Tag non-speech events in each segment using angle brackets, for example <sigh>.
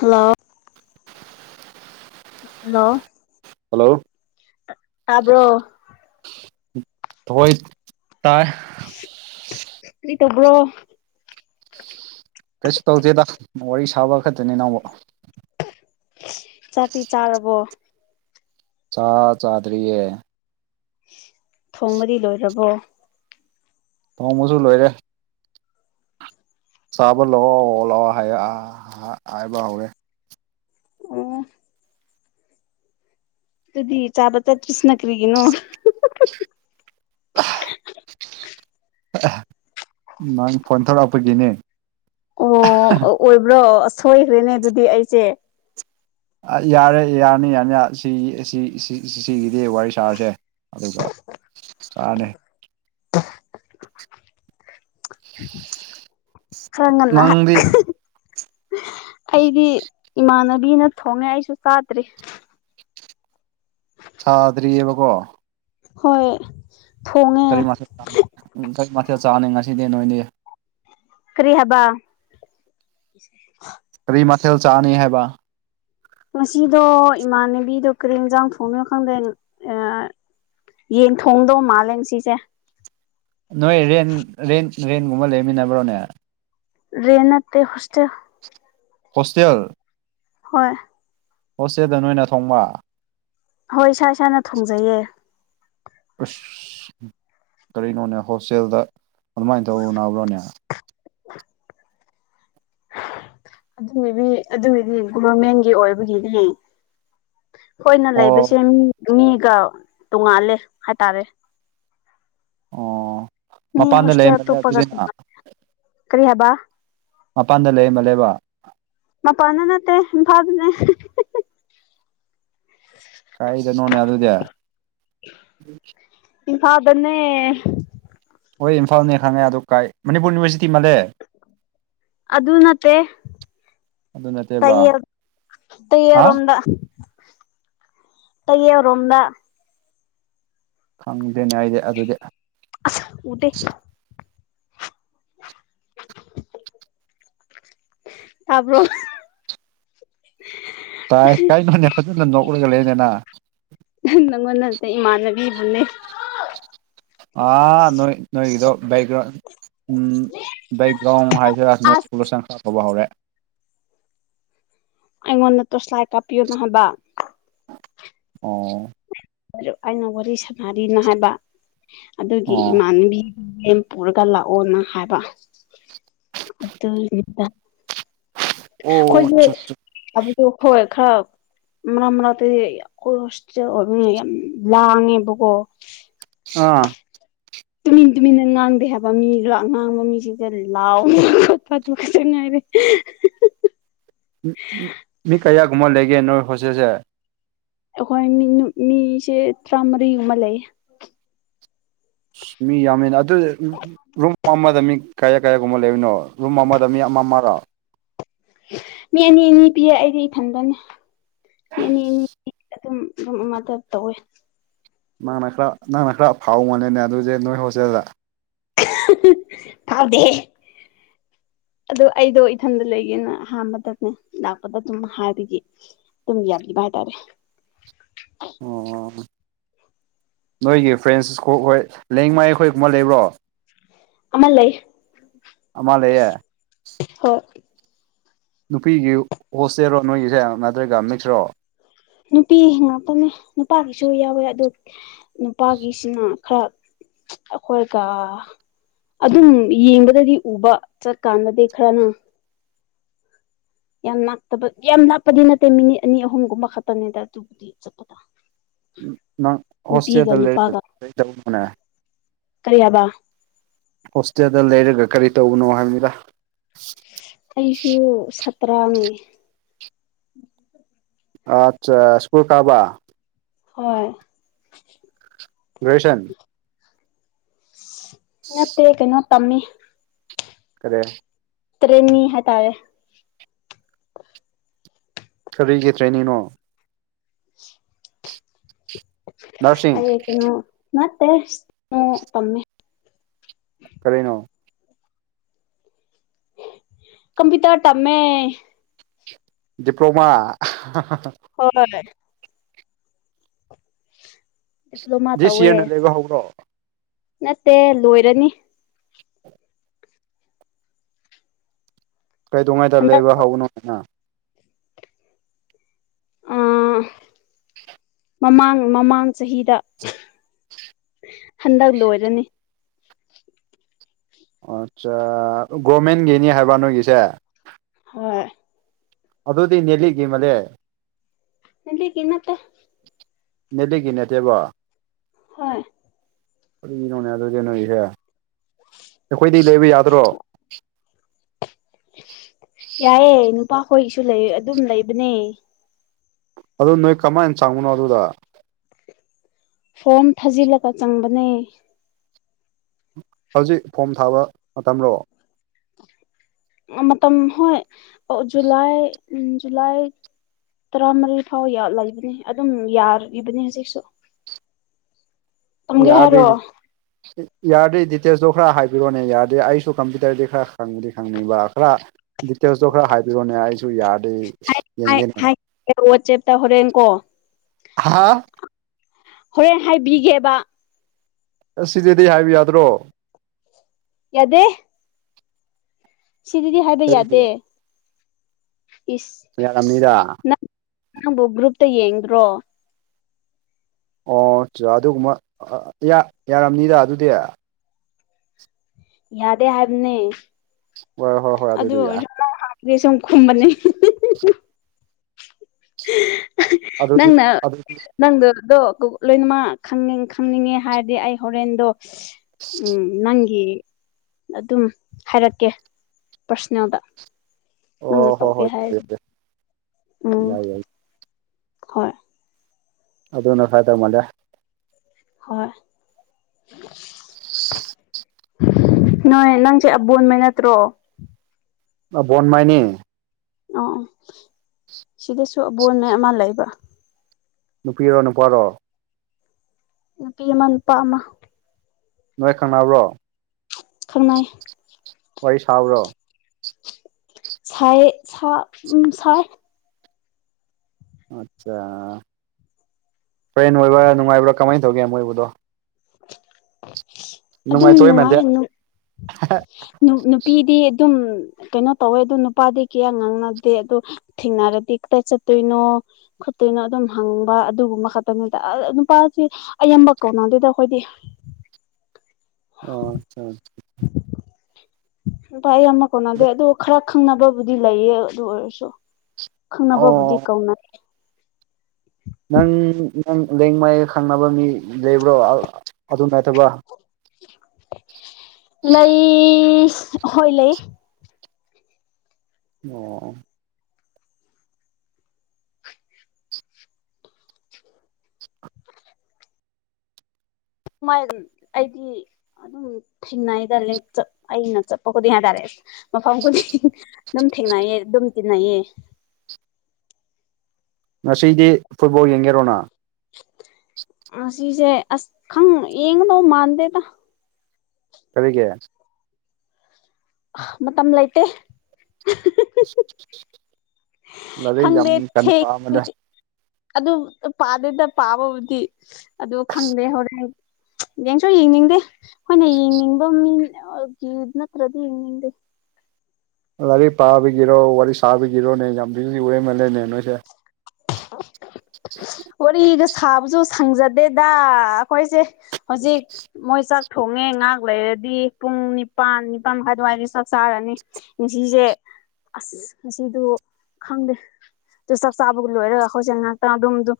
Hello hello hello ꯇꯥꯕ꯭ꯔꯣ ꯍꯣꯏ ꯇꯥꯏ ꯀꯔꯤ ꯇꯧꯕ꯭ꯔꯣ ꯀꯩꯁꯨ ꯇꯧꯗꯦꯗ ꯋꯥꯔꯤ ꯁꯥꯕ ꯈꯛꯇꯅꯤ ꯅꯪꯕꯨ ꯆꯥꯛꯇꯤ ꯆꯥꯔꯕꯣ ꯆꯥ ꯆꯥꯗ꯭ꯔꯤꯌꯦ ꯊꯣꯡꯕꯗꯤ ꯂꯣꯏꯔꯕꯣ ꯊꯣꯡꯕꯁꯨ ꯂꯣꯏꯔꯦ ꯆꯥꯕ ꯂꯥꯛꯑꯣ ꯂꯥꯛꯑꯣ ꯍꯥꯏ ꯍꯥꯏꯕ ꯍꯧꯔꯦ꯫ ꯑꯣ ꯑꯗꯨꯗꯤ ꯆꯥꯕ ꯇ ꯀ꯭ꯔꯤꯁꯤꯅ ꯀꯔꯤꯒꯅꯣ <inaudible> ꯅꯪ ꯐꯣꯟ ꯊꯣꯛꯂꯛꯄꯒꯤꯅꯦ ꯑꯣ ꯑꯣꯏꯕ꯭ꯔꯣ ꯁꯣꯏꯈ꯭ꯔꯦꯅꯦ ꯑꯗꯨꯗꯤ ꯑꯩꯁꯦ ꯌꯥꯔꯦ ꯌꯥꯔꯅꯤ ꯌꯥꯅꯤ ꯁꯤ ꯁꯤꯒꯤꯗꯤ ꯋꯥꯔꯤ ꯁꯥꯔꯁꯦ ꯑꯗꯨꯒ ꯆꯔꯥꯅꯦ <inaudible> ꯈꯔ ꯉꯟꯅ ꯃꯪꯗꯤ ꯑꯩꯗꯤ ꯏꯃꯥꯟꯅꯕꯤꯅ ꯊꯣꯡꯉꯦ ꯑꯩꯁꯨ ꯆꯥꯗ꯭ꯔꯤ ꯁꯥꯗ꯭ꯔꯤꯑꯦꯕꯀꯣ ꯍꯣꯏ ꯊꯣꯡꯉꯦ ꯀꯔꯤ ꯃꯊꯦꯜ ꯀꯔꯤ ꯃꯊꯦꯜ ꯆꯥꯅꯤ ꯉꯁꯤꯗꯤ ꯅꯣꯏꯅꯤ ꯀꯔꯤ ꯍꯥꯏꯕ <inaudible> ꯀꯔꯤ ꯃꯊꯦꯜ ꯆꯥꯅꯤ ꯍꯥꯏꯕ ꯉꯁꯤꯗꯣ ꯏꯃꯥꯟꯅꯕꯤꯗꯣ ꯀꯔꯤ ꯌꯦꯟꯖꯥꯡ ꯊꯣꯡꯉꯦꯅꯣ ꯈꯪꯗꯦ ꯌꯦꯡ ꯊꯣꯡꯗꯧ ꯃꯥꯜꯂꯦ ꯉꯥꯁꯤꯁꯦ ꯅꯣꯏ ꯔꯦꯟ ꯔꯦꯟ ꯔꯦꯟꯒꯨꯝꯕ ꯂꯩꯃꯤꯟꯅꯕ꯭ꯔꯣꯅꯦ ꯔꯦꯟ ꯅꯠꯇꯦ ꯍꯣꯁꯇꯦꯜ ꯍꯣꯁꯇꯦꯜ ꯍꯣꯏ ꯍꯣꯁꯇꯦꯜꯗ ꯅꯣꯏꯅ ꯊꯣꯡꯕ ꯍꯣꯏ ꯏꯁꯥ ꯏꯁꯥꯅ ꯊꯣꯡꯖꯩꯌꯦ ꯑꯁ ꯀꯔꯤꯅꯣꯅꯦ ꯍꯣꯁꯇꯦꯜꯗ ꯑꯗꯨꯃꯥꯏꯅ ꯇꯧꯅꯕ꯭ꯔꯣꯅꯦ ꯑꯗꯨꯒꯤꯗꯤ ꯑꯗꯨꯒꯤꯗꯤ ꯒꯣꯚꯔꯃꯦꯟꯒꯤ ꯑꯣꯏꯕꯒꯤꯗꯤ ꯈꯣꯏꯅ ꯑꯣ ꯂꯩꯕꯁꯦ ꯃꯤꯒ ꯇꯣꯡꯉꯥꯜꯂꯦ ꯍꯥꯏꯇꯥꯔꯦ ꯑꯣ ꯃꯤ ꯃꯄꯥꯟꯗ ꯍꯣꯁꯇꯦꯜ ꯂꯩꯔꯃꯅꯦ ꯑꯇꯣꯞꯄꯒ ꯑꯗꯨꯗꯤ <unintelligible> ꯀꯔꯤ ꯍꯥꯏꯕ ꯃꯄꯥꯟꯗ ꯂꯩꯔꯝꯕ ꯂꯩꯕ ꯃꯥꯄꯟꯗ ꯅꯠꯇꯦ ꯏꯝꯐꯥꯜ ꯗꯅꯦ <unintelligible> ꯀꯔꯥꯏꯗꯅꯣꯅꯦ ꯑꯗꯨꯗꯤ ꯏꯝꯐꯥꯜꯗꯅꯦ ꯍꯣꯏ ꯏꯝꯐꯥꯜꯅꯦ ꯈꯪꯉꯦ ꯑꯗꯣ ꯀꯥꯏ ꯃꯅꯤꯄꯨꯔ ꯌꯨꯅꯤꯚꯔꯁꯤꯇꯤ ꯃꯥꯜꯂꯦ ꯑꯗꯨ ꯅꯠꯇꯦ ꯑꯗꯨ ꯅꯠꯇꯦꯕ ꯇꯥꯌꯦꯜ ꯍꯥ ꯇ꯭ꯌꯦꯜꯔꯣꯝꯗ ꯇꯌꯦꯜꯔꯣꯝꯗ ꯈꯪꯗꯦꯅꯦ ꯑꯩꯗꯤ ꯑꯗꯨꯗꯤ ꯑꯁ ꯎꯗꯦ ꯇꯥꯕꯔꯣ꯫ ꯇꯥꯏ ꯀꯥꯏꯅꯣꯅꯦ ꯐꯖꯅ ꯅꯣꯛꯂꯒ ꯂꯩꯅꯦ ꯅꯪ ꯅꯪꯉꯣꯟ ꯅꯠꯇꯦ ꯏꯃꯥꯟꯅꯕꯤꯕꯨꯅꯦ ꯑ ꯅꯣꯏ ꯅꯣꯏꯒꯤꯗꯣ ꯕꯦꯛꯒ꯭ꯔꯥꯎꯟ ꯎꯝ ꯕꯦꯛꯒ꯭ꯔꯥꯎꯟ ꯍꯥꯏꯁꯤꯔꯥ ꯅꯣꯏꯁ ꯄꯣꯂꯨꯁꯟ ꯈꯔ ꯇꯧꯕ ꯍꯧꯔꯦ ꯑꯩꯉꯣꯟꯗ ꯇꯣꯁ꯭ꯂꯥꯏ ꯀꯥꯞꯄꯤꯌꯣꯅ ꯍꯥꯏꯕ ꯑꯣ ꯑꯩꯅ ꯋꯥꯔꯤ ꯁꯥꯟꯅꯔꯤꯅ ꯍꯥꯏꯕ ꯑꯗꯨꯒꯤ ꯑꯣ ꯏꯃꯥꯟꯅꯕꯤ ꯂꯦꯝ ꯄꯨꯔꯒ ꯂꯥꯛꯑꯣꯅ ꯍꯥꯏꯕ ꯑꯣ ꯑꯆꯥ ꯑꯆꯥ <unintelligible> ꯑꯗꯨꯕꯨ ꯍꯣꯏ ꯈꯔꯞ ꯃ ꯃꯇꯩ ꯈꯣꯏ ꯍꯣꯁꯇꯦꯜ ꯑꯣ ꯃꯤ ꯌꯥꯝ ꯂꯥꯡꯉꯦꯕꯀꯣ ꯑꯥ ꯇꯨꯃꯤꯟ ꯇꯨꯃꯤꯟꯅ ꯉꯥꯡꯗꯦ ꯍꯥꯏꯕ ꯃꯤꯒ ꯉꯥꯡꯕ ꯃꯤꯁꯤꯡꯁꯦ ꯂꯥꯎꯕ ꯈꯣꯠꯄ ꯈꯇ ꯉꯥꯏꯔꯦ <unintelligible> ꯃꯤ ꯀꯌꯥꯒꯨꯝꯕ ꯂꯩꯒꯦ ꯅꯣꯏ ꯍꯣꯁꯦꯜꯁꯦ ꯑꯩꯈꯣꯏ ꯃꯤ ꯃꯤꯁꯦ ꯇꯔꯥꯃꯔꯤꯒꯨꯝꯕ ꯂꯩꯌꯦ ꯃꯤ ꯌꯥꯝꯃꯦꯅ ꯑꯗꯨ ꯔꯨꯝ ꯑꯃꯗ ꯃꯤ ꯀꯌꯥ ꯀꯌꯥꯒꯨꯝꯕ ꯂꯩꯕꯅꯣ ꯔꯨꯝ ꯑꯃꯗ ꯃꯤ ꯑꯃ ꯑꯃꯔꯣ ꯃꯤ ꯑꯅꯤ ꯑꯅꯤ ꯄꯤꯌꯦ ꯑꯩꯗꯤ ꯏꯊꯟꯗꯅꯦ ꯃꯤ ꯑꯅꯤ ꯑꯅꯤ ꯄꯤ ꯑꯗꯨꯝ ꯔꯨꯝ ꯑꯃꯇ ꯇꯧꯋꯦ ꯃꯥꯅ ꯈꯔ ꯅꯪꯅ ꯈꯔ ꯐꯥꯎ ꯃꯜꯂꯦꯅꯦ ꯑꯗꯨꯗꯤ ꯅꯣꯏ ꯍꯣꯁꯇꯦꯜꯗ ꯐꯥꯎꯗꯦꯍꯦ ꯑꯗꯨ ꯑꯩꯗꯣ ꯏꯊꯟꯗ ꯂꯩꯒꯦꯅ ꯑꯍꯥꯟꯕꯗꯅꯦ ꯂꯥꯛꯄꯗ ꯑꯗꯨꯝ ꯍꯥꯏꯕꯒꯤ ꯇꯨꯝ ꯌꯥꯕꯤꯕ ꯍꯥꯏ ꯇꯔꯦ ꯑꯣ ꯅꯣꯏꯒꯤ ꯐ꯭ꯔꯦꯟꯁ ꯀꯣꯛ ꯍꯣꯏ ꯂꯦꯡꯃꯥꯏ ꯑꯩꯈꯣꯏꯒꯨꯝꯕ ꯂꯩꯕ꯭ꯔꯣ ꯑꯃ ꯂꯩ ꯑꯃ ꯂꯩꯌꯦ ꯍꯣꯏ ꯅꯨꯄꯤꯒꯤ ꯍꯣꯁꯇꯦꯜꯔꯣ ꯅꯣꯏꯒꯤꯁꯦ ꯅꯠꯇ꯭ꯔꯒ ꯃꯤꯛꯁꯔꯣ ꯅꯨꯄꯤ ꯉꯥꯛꯇꯅꯦ ꯅꯨꯄꯥꯒꯤꯁꯨ ꯌꯥꯎꯋꯦ ꯑꯗꯣ ꯅꯨꯄꯥꯒꯤꯁꯤꯅ ꯈꯔ ꯑꯩꯈꯣꯏꯒ ꯑꯗꯨꯝ ꯌꯦꯡꯕꯗꯗꯤ ꯎꯕ ꯆꯠꯀꯥꯟꯗꯗꯤ ꯈꯔꯅ ꯌꯥꯝ ꯅꯥꯛꯇꯕ ꯌꯥꯝ ꯅꯅꯥꯥꯛꯄꯗꯤ ꯅꯠꯇꯦ ꯃꯤꯅꯤꯠ ꯑꯅꯤ ꯑꯍꯨꯝꯒꯨꯝꯕ ꯈꯛꯇꯅꯤꯗ ꯑꯗꯨꯕꯨꯗꯤ ꯆꯠꯄꯗ ꯅꯪ ꯅꯨꯄꯤꯒ ꯍꯣꯁꯇꯦꯜꯗ ꯂꯩ ꯂꯩꯇꯕꯣꯅꯦ ꯀꯔꯤꯑꯕ ꯍꯣꯁꯇꯦꯜꯗ ꯂꯩꯔꯒ ꯀꯔꯤ ꯇꯧꯕꯅꯣ ꯍꯥꯏꯕꯅꯤꯗꯥ ꯑꯩꯁꯨ ꯁꯇ꯭ꯔꯥꯅꯤ ꯑꯠꯆꯥ ꯁ꯭ꯀꯨꯜ ꯀꯥꯕ ꯍꯣꯏ ꯒꯦꯔꯖꯁꯟ ꯅꯠꯇꯦ ꯀꯩꯅꯣ ꯇꯝꯃꯤ ꯀꯔꯤ ꯇ꯭ꯔꯦꯟꯅꯤ ꯍꯥꯏꯇꯥꯥꯔꯦ ꯀꯔꯤꯒꯤ ꯇ꯭ꯔꯦꯅꯤꯅꯣ ꯑ ꯅꯔꯁꯤꯡ ꯀꯩꯅꯣ ꯅꯠꯇꯦ ꯏꯁꯅꯣ ꯇꯝꯃꯦ ꯀꯔꯤꯅꯣ ꯀꯝꯄꯤꯎꯇꯥ꯭ꯔ ꯇꯃꯦ ꯗꯤꯄ꯭ꯂꯣꯃꯥ ꯍꯣꯏꯣꯏ ꯗꯤꯄ꯭ꯂꯣꯃꯥ ꯗꯤꯁ ꯇꯧꯋꯦ ꯏꯌꯔꯅ ꯂꯩꯕ ꯍꯧꯕ꯭ꯔꯣ ꯅꯠꯇꯦ ꯂꯣꯏꯔꯅꯤ ꯀꯩꯗꯧꯉꯩꯗ ꯍꯟꯗꯛ ꯂꯩꯕ ꯍꯧꯕꯅꯣ ꯍꯥꯏꯅ ꯑꯥ <inaudible> ꯃꯃꯥꯡ ꯃꯃꯥꯡ ꯆꯍꯤꯗ ꯍꯟꯗꯛ ꯂꯣꯏꯔꯅꯤ ꯑꯠꯆꯥ ꯒꯣꯔꯃꯦꯟꯒꯤꯅꯦ ꯍꯥꯏꯕ ꯅꯣꯏꯒꯤꯁꯦ ꯍꯣꯏ ꯑꯗꯨꯗꯤ ꯅꯦꯂꯤꯠꯒꯤ ꯃꯔꯦ ꯅꯗꯤꯠꯒꯤ ꯅꯠꯇꯦ ꯅꯦꯂꯤꯠꯒꯤ ꯅꯠꯇꯦꯕ ꯍꯣꯏ ꯀꯔꯤꯅꯣꯅꯦ ꯑꯗꯨꯗꯤ ꯅꯣꯏꯒꯤꯁꯦ ꯑꯩꯈꯣꯏꯗꯤ ꯂꯩꯕ ꯌꯥꯗ꯭ꯔꯣ ꯌꯥꯏꯑꯦ ꯅꯨꯄꯥꯈꯣꯏꯒꯤꯁꯨ ꯂꯩ ꯑꯗꯨꯝ ꯂꯩꯕꯅꯦ ꯑꯗꯨ ꯅꯣꯏ ꯀꯃꯥꯏꯅ ꯆꯪꯕꯅꯣ ꯑꯗꯨꯗ ꯐꯣꯝ ꯊꯥꯖꯤꯜꯂꯒ ꯆꯪꯕꯅꯦ ꯍꯧꯖꯤꯛ ꯐꯣꯝ ꯊꯥꯕ ꯃꯇꯝꯔꯣ ꯑꯥ ꯃꯇꯝ ꯍꯣꯏ ꯖꯨꯂꯥꯏ ꯎꯝ ꯖꯨꯂꯥꯏ ꯇꯔꯥꯃꯔꯤ ꯐꯥꯎ ꯂꯩꯕꯅꯤ ꯑꯗꯨꯝ ꯌꯥꯔꯤꯕꯅꯤ ꯍꯧꯖꯤꯛꯁꯨ ꯇꯝꯒꯦ ꯍꯥꯏꯔꯣ ꯌꯥꯗꯩꯩꯗꯤ ꯌꯥꯔꯗꯤ ꯗꯤꯇꯦꯜꯁꯇꯣ ꯈꯔ ꯍꯥꯏꯕꯤꯔꯣꯅꯦ ꯌꯥꯔꯗꯤ ꯑꯩꯁꯨ ꯀꯝꯄ꯭ꯌꯨꯇꯔꯗꯤ ꯈꯔ ꯈꯪꯗꯤ ꯈꯪꯅꯤꯡꯕ ꯈꯔ ꯗꯤꯇꯦꯜꯁꯇꯣ ꯈꯔ ꯍꯥꯏꯕꯤꯔꯣꯅꯦ ꯑꯩꯁꯨ ꯌꯥꯔꯗꯤ ꯑꯩ ꯌꯦꯡꯒꯦꯅꯦ ꯍꯥꯏꯒꯦꯕꯥ ꯋꯥꯆꯦꯞꯇ ꯍꯣꯔꯦꯟꯀꯣ ꯍꯥꯥ ꯍꯣꯔꯦꯟ ꯍꯥꯏꯕꯤꯒꯦꯕ ꯑꯁꯤꯗꯗꯤ ꯍꯥꯏꯕ ꯌꯥꯗ꯭ꯔꯣ ꯌꯥꯗꯦ ꯁꯤꯗꯗꯤ ꯍꯥꯏꯕ ꯀꯔꯤꯒꯤ ꯌꯥꯗꯦ ꯏꯁ ꯌꯥꯔꯝꯅꯤꯗꯥ ꯅꯪ ꯅꯪꯕꯨ ꯒ꯭ꯔꯨꯞꯇ ꯌꯦꯡꯗ꯭ꯔꯣ ꯑꯣ ꯑꯆꯥ ꯑꯗꯨꯒꯨꯝꯕ ꯌꯥ ꯌꯥꯔꯝꯅꯤꯗ ꯑꯗꯨꯗꯤ ꯌꯥꯗꯦ ꯍꯥꯏꯕꯅꯦ ꯍꯣꯏ ꯍꯣꯢ ꯑꯗꯨꯑꯣꯏꯔꯁꯨ ꯈꯣꯡ ꯍꯥꯝꯕꯒꯤ ꯁꯨꯝ ꯈꯨꯝꯕꯅꯤ ꯑꯗꯨꯗꯤ ꯑꯗꯨ ꯅꯪꯗꯨꯗꯣ ꯀꯣ ꯂꯣꯏꯅꯃꯛ ꯈꯪꯅꯤꯡ ꯈꯪꯅꯤꯡꯉꯦ ꯍꯥꯏꯔꯗꯤ ꯑꯩ ꯍꯣꯔꯦꯟꯗꯣ <inaudible> ꯎꯝ ꯅꯪꯒꯤ ꯑꯗꯨꯝ ꯍꯥꯏꯔꯛꯀꯦ ꯄ꯭ꯔꯁꯅꯦꯜꯗ ꯅꯪꯅ ꯑꯣ ꯍꯣꯏ ꯇꯧꯒꯦ ꯍꯣꯏ ꯌꯥꯏ ꯍꯥꯏꯔꯗꯤ ꯌꯥꯏ ꯎꯝ ꯌꯥꯏ ꯌꯥꯏ ꯍꯣꯏ ꯑꯗꯨꯅ ꯐꯥꯗꯧ ꯃꯥꯜꯂꯦ ꯍꯣꯏ ꯅꯣꯏ ꯅꯪꯁꯦ ꯑꯕꯣꯟꯃꯩ ꯅꯠꯇ꯭ꯔꯣ ꯑꯕꯣꯟꯃꯩꯅꯤ ꯑꯣ ꯑꯣ ꯁꯤꯗꯁꯨ ꯑꯕꯣꯟꯃꯩ ꯑꯃ ꯂꯩꯕ ꯅꯨꯄꯤꯔꯣ ꯅꯨꯄꯥꯔꯣ ꯅꯨꯄꯤ ꯑꯃ ꯅꯨꯄꯥ ꯑꯃ ꯅꯣꯏ ꯈꯪꯅꯕ꯭ꯔꯣ ꯈꯪꯅꯩ ꯋꯥꯔꯤ ꯁꯥꯕ꯭ꯔꯣ ꯁꯥꯏꯌꯦ ꯁꯥ ꯎꯝ ꯁꯥꯏ ꯑꯠꯆꯥ ꯐ꯭ꯔꯦꯟ ꯑꯣꯏꯕ꯭ꯔꯥ ꯅꯨꯡꯉꯥꯏꯕ꯭ꯔꯥ ꯀꯃꯥꯏꯅ ꯇꯧꯒꯦ ꯃꯣꯏꯕꯗꯣ ꯑꯗꯨꯝ ꯅꯨꯡꯉꯥꯏꯊꯣꯛꯏ ꯃꯥꯟꯗꯦ ꯅꯨꯡꯉꯥꯏ ꯅꯨ ꯅꯨꯄꯤꯗꯤ ꯑꯗꯨꯝ ꯀꯩꯅꯣ ꯇꯧꯋꯦ ꯑꯗꯨ ꯅꯨꯄꯥꯗꯤ ꯀꯌꯥ ꯉꯥꯡꯅꯗꯦ ꯑꯗꯣ ꯊꯦꯡꯅꯥꯔꯗꯤ ꯀꯥꯗꯥꯢ ꯆꯠꯇꯣꯏꯅꯣ ꯈꯨꯠꯇꯣꯏꯅꯣ ꯑꯗꯨꯝ ꯍꯪꯕ ꯑꯗꯨꯒꯨꯝꯕ ꯈꯛꯇꯅꯤ ꯑꯥ ꯅꯨꯄꯥꯁꯤ ꯑꯌꯥꯝꯕ ꯀꯧꯅꯗꯦꯗꯥ ꯑꯩꯈꯣꯏꯗꯤ ꯑꯣ ꯑꯆꯥ ꯑꯆꯥ ꯅꯨꯄꯥ ꯑꯌꯥꯝꯕꯥ ꯀꯧꯅꯗꯦ ꯑꯗꯨ ꯈꯔ ꯈꯪꯅꯕꯕꯨꯗꯤ ꯂꯩꯌꯦ ꯑꯗꯨ ꯑꯣꯏꯔꯁꯨ ꯈꯪꯅꯕꯕꯨꯗꯤ ꯑꯣ ꯀꯧꯅꯩ ꯅꯪ ꯅꯪ ꯂꯦꯡꯃꯩ ꯈꯪꯅꯕ ꯃꯤ ꯂꯩꯕ꯭ꯔꯣ ꯑꯗꯣꯝ ꯁꯥꯢꯠꯇꯕꯣ ꯂꯩ ꯍꯣꯏ ꯂꯩ ꯑꯣ ꯁꯃꯥꯏ <unintelligible> ꯑꯩꯗꯤ ꯑꯗꯨꯝ ꯊꯦꯡꯅꯩꯏꯗ ꯂꯦꯡꯆꯠ ꯑꯩꯅ ꯆꯠꯄ ꯈꯨꯗꯤꯡ ꯍꯥꯏꯇꯥꯔꯦ ꯃꯐꯝ ꯈꯨꯗꯤꯡ ꯑꯗꯨꯝ ꯊꯦꯡꯅꯩꯌꯦ ꯑꯗꯨꯝ ꯇꯤꯟꯅꯩꯌꯦ ꯉꯁꯤꯗꯤ ꯐꯨꯠꯕꯣꯜ ꯌꯦꯡꯒꯦꯔꯣ ꯅꯪ ꯉꯁꯤꯁꯦ ꯑꯁ ꯈꯪ ꯌꯦꯡꯒꯗꯧ ꯃꯥꯟꯗꯦꯗ ꯀꯔꯤꯒꯤ ꯃꯇꯝ ꯂꯩꯇꯦ ꯂꯂꯩ ꯌꯥꯝ ꯈꯪꯗꯦ ꯌꯥꯝ ꯊꯦꯡ ꯄꯥꯝꯕꯅꯦ ꯑꯗꯨ ꯄꯥꯗꯦꯗ ꯄꯥꯕꯕꯨꯗꯤ ꯑꯗꫭ ꯈꯪꯗꯦ ꯍꯣꯔꯦꯟ ꯌꯦꯡꯁꯨ ꯌꯦꯡꯅꯤꯡꯗꯦ ꯑꯩꯈꯣꯏꯅ ꯌꯦꯡꯅꯤꯡꯕ ꯃꯤ ꯒꯤ ꯅꯠꯇ꯭ꯔꯗꯤ ꯌꯦꯡꯅꯤꯡꯗꯦ ꯂꯥꯏꯔꯤꯛ ꯄꯥꯕꯤꯒꯤꯔꯣ ꯋꯥꯔꯤ ꯁꯥꯕꯒꯤꯔꯣꯅꯦ ꯌꯥꯝ ꯕꯤꯖꯤ ꯑꯔꯦꯝꯃꯜꯂꯦꯅꯦ ꯅꯣꯏꯁꯦ <inaudible> ꯋꯥꯔꯤꯒ ꯁꯥꯕꯁꯨ ꯁꯪꯖꯗꯦꯗ ꯑꯩꯈꯣꯏꯁꯦ ꯍꯧꯖꯤꯛ ꯃꯣꯏ ꯆꯥꯛ ꯊꯣꯡꯉꯦ ꯉꯥꯏꯍꯥꯛ ꯂꯩꯔꯗꯤ ꯄꯨꯡ ꯅꯤꯄꯥꯟ ꯅꯤꯄꯥꯟ ꯃꯈꯥꯏ ꯑꯗꯨꯋꯥꯏꯗ ꯆꯥꯛ ꯆꯥꯔꯅꯤ ꯉꯁꯤꯁꯦ ꯑꯁ ꯉꯁꯤꯗꯨ ꯈꯪꯗꯦ ꯑꯗꯨ ꯆꯥꯛ ꯆꯥꯕ ꯂꯣꯏꯔꯒ ꯑꯩꯈꯣꯏꯁꯦ ꯉꯥꯏꯍꯥꯛꯇꯪ ꯑꯗꯨꯝꯗꯨꯝ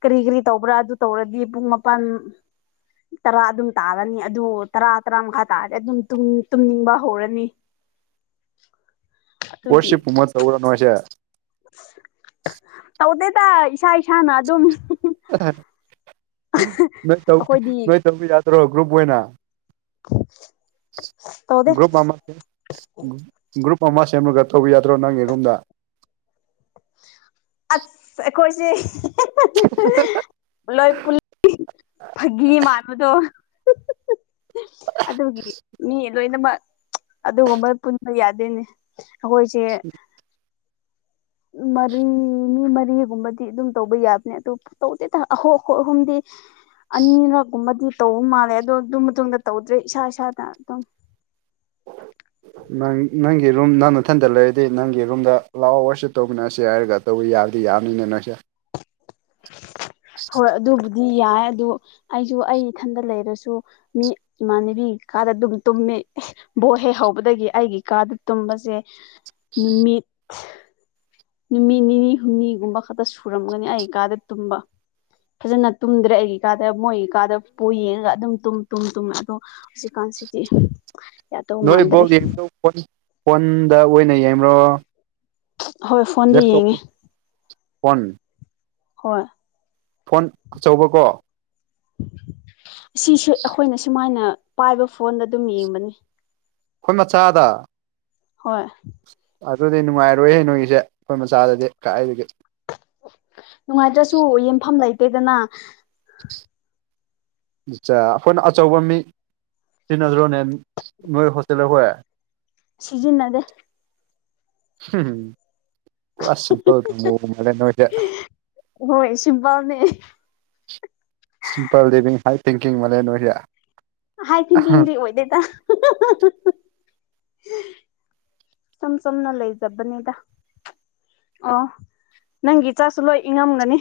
ꯀꯔꯤ ꯀꯔꯤ ꯇꯧꯕ꯭ꯔꯥ ꯑꯗꯨ ꯇꯧꯔꯗꯤ ꯄꯨꯡ ꯃꯥꯄꯜ <inaudible> ꯇꯔꯥ ꯑꯗꯨꯝ ꯇꯥꯔꯅꯤ ꯑꯗꯨ ꯇꯔꯥ ꯇꯔꯥ ꯃꯈꯥ ꯇꯥꯔꯗꯤ ꯑꯗꯨꯝ ꯇꯨꯝꯅꯤꯡ ꯇꯨꯝꯅꯤꯡꯕ ꯍꯧꯔꯅꯤ <inaudible> ꯑꯗꯨꯒꯤ ꯀꯔꫭꯁꯤꯞ ꯀꯨꯝꯕ ꯇꯧꯔꯅꯣ ꯍꯥꯏꯁꯦ ꯇꯧꯗꯦꯗ ꯏꯁꯥ ꯏꯁꯥꯅ ꯑꯗꯨꯝ <unintelligible> ꯅꯣꯏ ꯇꯧ ꯑꯩꯈꯣꯏꯗꯤ ꯅꯣꯏ ꯇꯧꯕꯌꯥꯗ꯭ꯔꯣ ꯒ꯭ꯔꯨꯞ ꯑꯣꯏꯅ ꯇꯧꯗꯦ ꯒ꯭ꯔꯨꯞ ꯑꯃ ꯒ꯭ꯔꯨꯞ ꯑꯃ ꯁꯦꯝꯃꯒ ꯇꯧꯕ ꯌꯥꯗ꯭ꯔꯣ ꯅꯪꯒꯤ ꯔꯨꯝꯗ ꯑꯁ ꯑꯩꯈꯣꯏꯁꯦ <unintelligible> ꯄꯨꯂꯣꯏ ꯄꯨꯜꯂꯗꯤ ꯐꯥꯒꯤ ꯃꯥꯟꯕꯗꯣ ꯑꯗꯨꯒꯤ ꯃꯤ ꯂꯣꯏꯅꯃꯛ ꯑꯗꯨꯒꯨꯝꯕ ꯄꯨꯟꯕ ꯌꯥꯗꯦꯅꯦ ꯑꯩꯈꯣꯏꯁꯦ ꯃꯔꯤ ꯃꯤ ꯃꯔꯤꯒꯨꯝꯕꯗꯤ ꯑꯗꯨꯝ ꯇꯧꯕ ꯌꯥꯕꯅꯦ ꯑꯇꫭꯞꯄ ꯇꯧꯗꯦꯗ ꯑꯍꯣ ꯍꯣꯏ ꯑꯍꯨꯝꯗꯤ ꯑꯅꯤꯔꯛꯒꯨꯝꯕꯗꯤ ꯇꯧꯕ ꯃꯥꯜꯂꯦ ꯑꯗꯣ ꯑꯗꯨ ꯃꯇꯨꯡꯗ ꯇꯧꯗ꯭ꯔꯦ ꯏꯁꯥ ꯏꯁꯥꯅ ꯑꯗꯨꯝ <inaudible> ꯅꯪ ꯅꯪꯒꯤ ꯔꯨꯝ ꯅꯪꯅꯊꯟꯗ ꯂꯩꯔꯗꯤ ꯅꯪꯒꯤ ꯔꯨꯝꯗ ꯂꯥꯎ ꯋꯥꯔꯁꯤꯞ ꯇꯧꯃꯤꯟꯅꯔꯁꯦ ꯍꯥꯏꯔꯒ ꯇꯧꯕ ꯌꯥꯕꯗꯤ ꯌꯥꯕꯅꯤꯅꯦ ꯅꫭꯏꯁꯦ ꯍꯣꯏ ꯑꯗꯨꯕꯨꯗꯤ ꯌꯥꯏ ꯑꯗꫭ ꯑꯩꯁꯨ ꯑꯩ ꯏꯊꯟꯗ ꯂꯩꯔꯁꯨ ꯃꯤ ꯏꯃꯥꯟꯅꯕꯤ ꯀꯥꯗ ꯑꯗꯨꯝ ꯇꯨꯝꯃꯦ ꯕꯣꯜ ꯍꯦꯛ ꯍꯧꯕꯗꯒꯤ ꯑꯩꯒꯤ ꯀꯥꯗ ꯇꯨꯝꯕꯁꯦ ꯅꯨꯃꯤꯠ ꯅꯨꯃꯤꯠ ꯅꯤꯅꯤ ꯍꯨꯝꯅꯤꯒꯨꯝꯕ ꯈꯛꯇ ꯁꯨꯔꯝꯒꯅꯤ ꯑꯩ ꯀꯥꯗ ꯇꯨꯝꯕ ꯐꯖꯅ ꯇꯨꯝꯗ꯭ꯔꯦ ꯑꯩꯒꯤ ꯀꯥꯗ ꯃꯣꯏꯒꯤ ꯀꯥꯗ ꯄꯨ ꯌꯦꯡꯉꯒ ꯑꯗꯨꯝ ꯇꯨꯝ ꯇꯨꯝ ꯑꯗꯣ ꯍꯧꯖꯤꯛ ꯀꯥꯟꯁꯤꯗꯤ ꯅꯣꯏ ꯕꫭꯜ ꯌꯦꯡꯕꯗꫭ ꯐꯣꯟ ꯐꯣꯟꯗ ꯑꯣꯏꯅ ꯌꯦꯡꯕ꯭ꯔꯣ ꯍꯣꯏ ꯐꯣꯟꯗ ꯌꯦꯡꯉꯦ ꯂꯦꯞꯇꫭꯞ <unintelligible> ꯐꫭꯟ ꯍꯣꯏ ꯐꯣꯟ ꯑꯆꯧꯕꯀꯣ ꯁꯤꯁꯦ ꯑꯩꯈꯣꯏꯅ ꯁꯨꯃꯥꯏꯅ ꯄꯥꯏꯕ ꯐꯣꯟ ꯑꯗꯨꯝ ꯌꯦꯡꯕꯅꯦ ꯑꯩꯈꯣꯏ ꯃꯆꯥꯗ ꯍꯣꯏ ꯑꯗꯨꯗꯤ ꯅꯨꯡꯉꯥꯏꯔꯣꯏꯍ ꯅꯣꯏꯒꯤꯁꯦ ꯑꯩꯈꯣꯏ ꯃꯆꯥꯗꯗꯤ ꯀꯥꯏꯗꯒꯤ ꯅꯨꯡꯉꯥꯏꯇ꯭ꯔꯁꯨ ꯌꯦꯟꯐꯝ ꯂꯩꯇꯦꯗꯅ ꯏꯆꯥ ꯑꯩꯈꯣꯏꯅ ꯑꯆꯧꯕ ꯃꯤ ꯁꯤ꯭ꯔꯤ ꯅꯖꯔꯣꯅꯦ ꯅꯣꯏ ꯍꯣꯁꯇꯦꯜꯔ ꯍꯔꯦ <unintelligible> ꯁꯤꯖꯤꯟꯅꯗꯦ ꯄ ꯃꯅ ꯏꯗ <unintelligible> ꯍꯣꯏ ꯁꯤꯝꯄꯜꯅꯦ ꯁꯤꯝꯄꯜ ꯂꯤꯕꯤꯡ ꯍꯥꯏ ꯊꯤꯡꯀꯤꯡ ꯃꯂꯦ ꯅꯣꯏꯗꯤ ꯍꯥꯏ ꯊꯤꯡꯀꯤꯡꯗꯤ ꯑꯣꯏꯗꯦꯗ ꯁꯝ ꯁꯝꯅ ꯂꯩꯖꯕꯅꯤꯗ ꯑꯣ ꯅꯪꯒꯤ ꯆꯥꯁꯨ ꯂꯣꯏ ꯏꯉꯝꯂꯅꯤ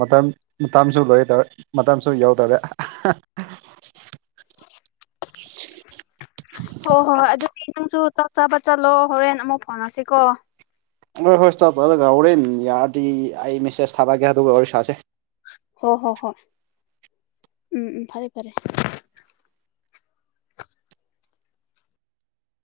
ꯃꯇꯝ ꯃꯇꯝꯁꯨ ꯂꯣꯏꯔ ꯗꯧꯔꯦ ꯃꯇꯝꯁꯨ ꯌꯥꯎ ꯗꯧꯔꯦ ꯍꯣꯏ ꯍꯣꯏ ꯍꯣꯏ ꯑꯗꯨꯗꯤ ꯅꯪꯁꯨ ꯆꯥꯛ ꯆꯥꯕ ꯆꯠꯂꯣ ꯍꯣꯔꯦꯟ ꯑꯃꯨꯛ ꯐꯥꯎꯉꯁꯤꯀꯣ ꯍꯣꯏ ꯍꯣꯏ ꯆꯕꯂꯣꯏꯔꯒ ꯍꯣꯔꯦꯟ ꯌꯥꯔꯗꯤ ꯑꯩ ꯃꯦꯁꯦꯁ ꯊꯥꯔꯛꯑꯒꯦ ꯑꯗꯨꯒ ꯋꯥꯔꯤꯁꯥꯁꯦ ꯍꯣ ꯍꯣ ꯍꯣꯏ ꯎꯝ ꯎꯝ ꯐꯔꯦ ꯐꯔꯦ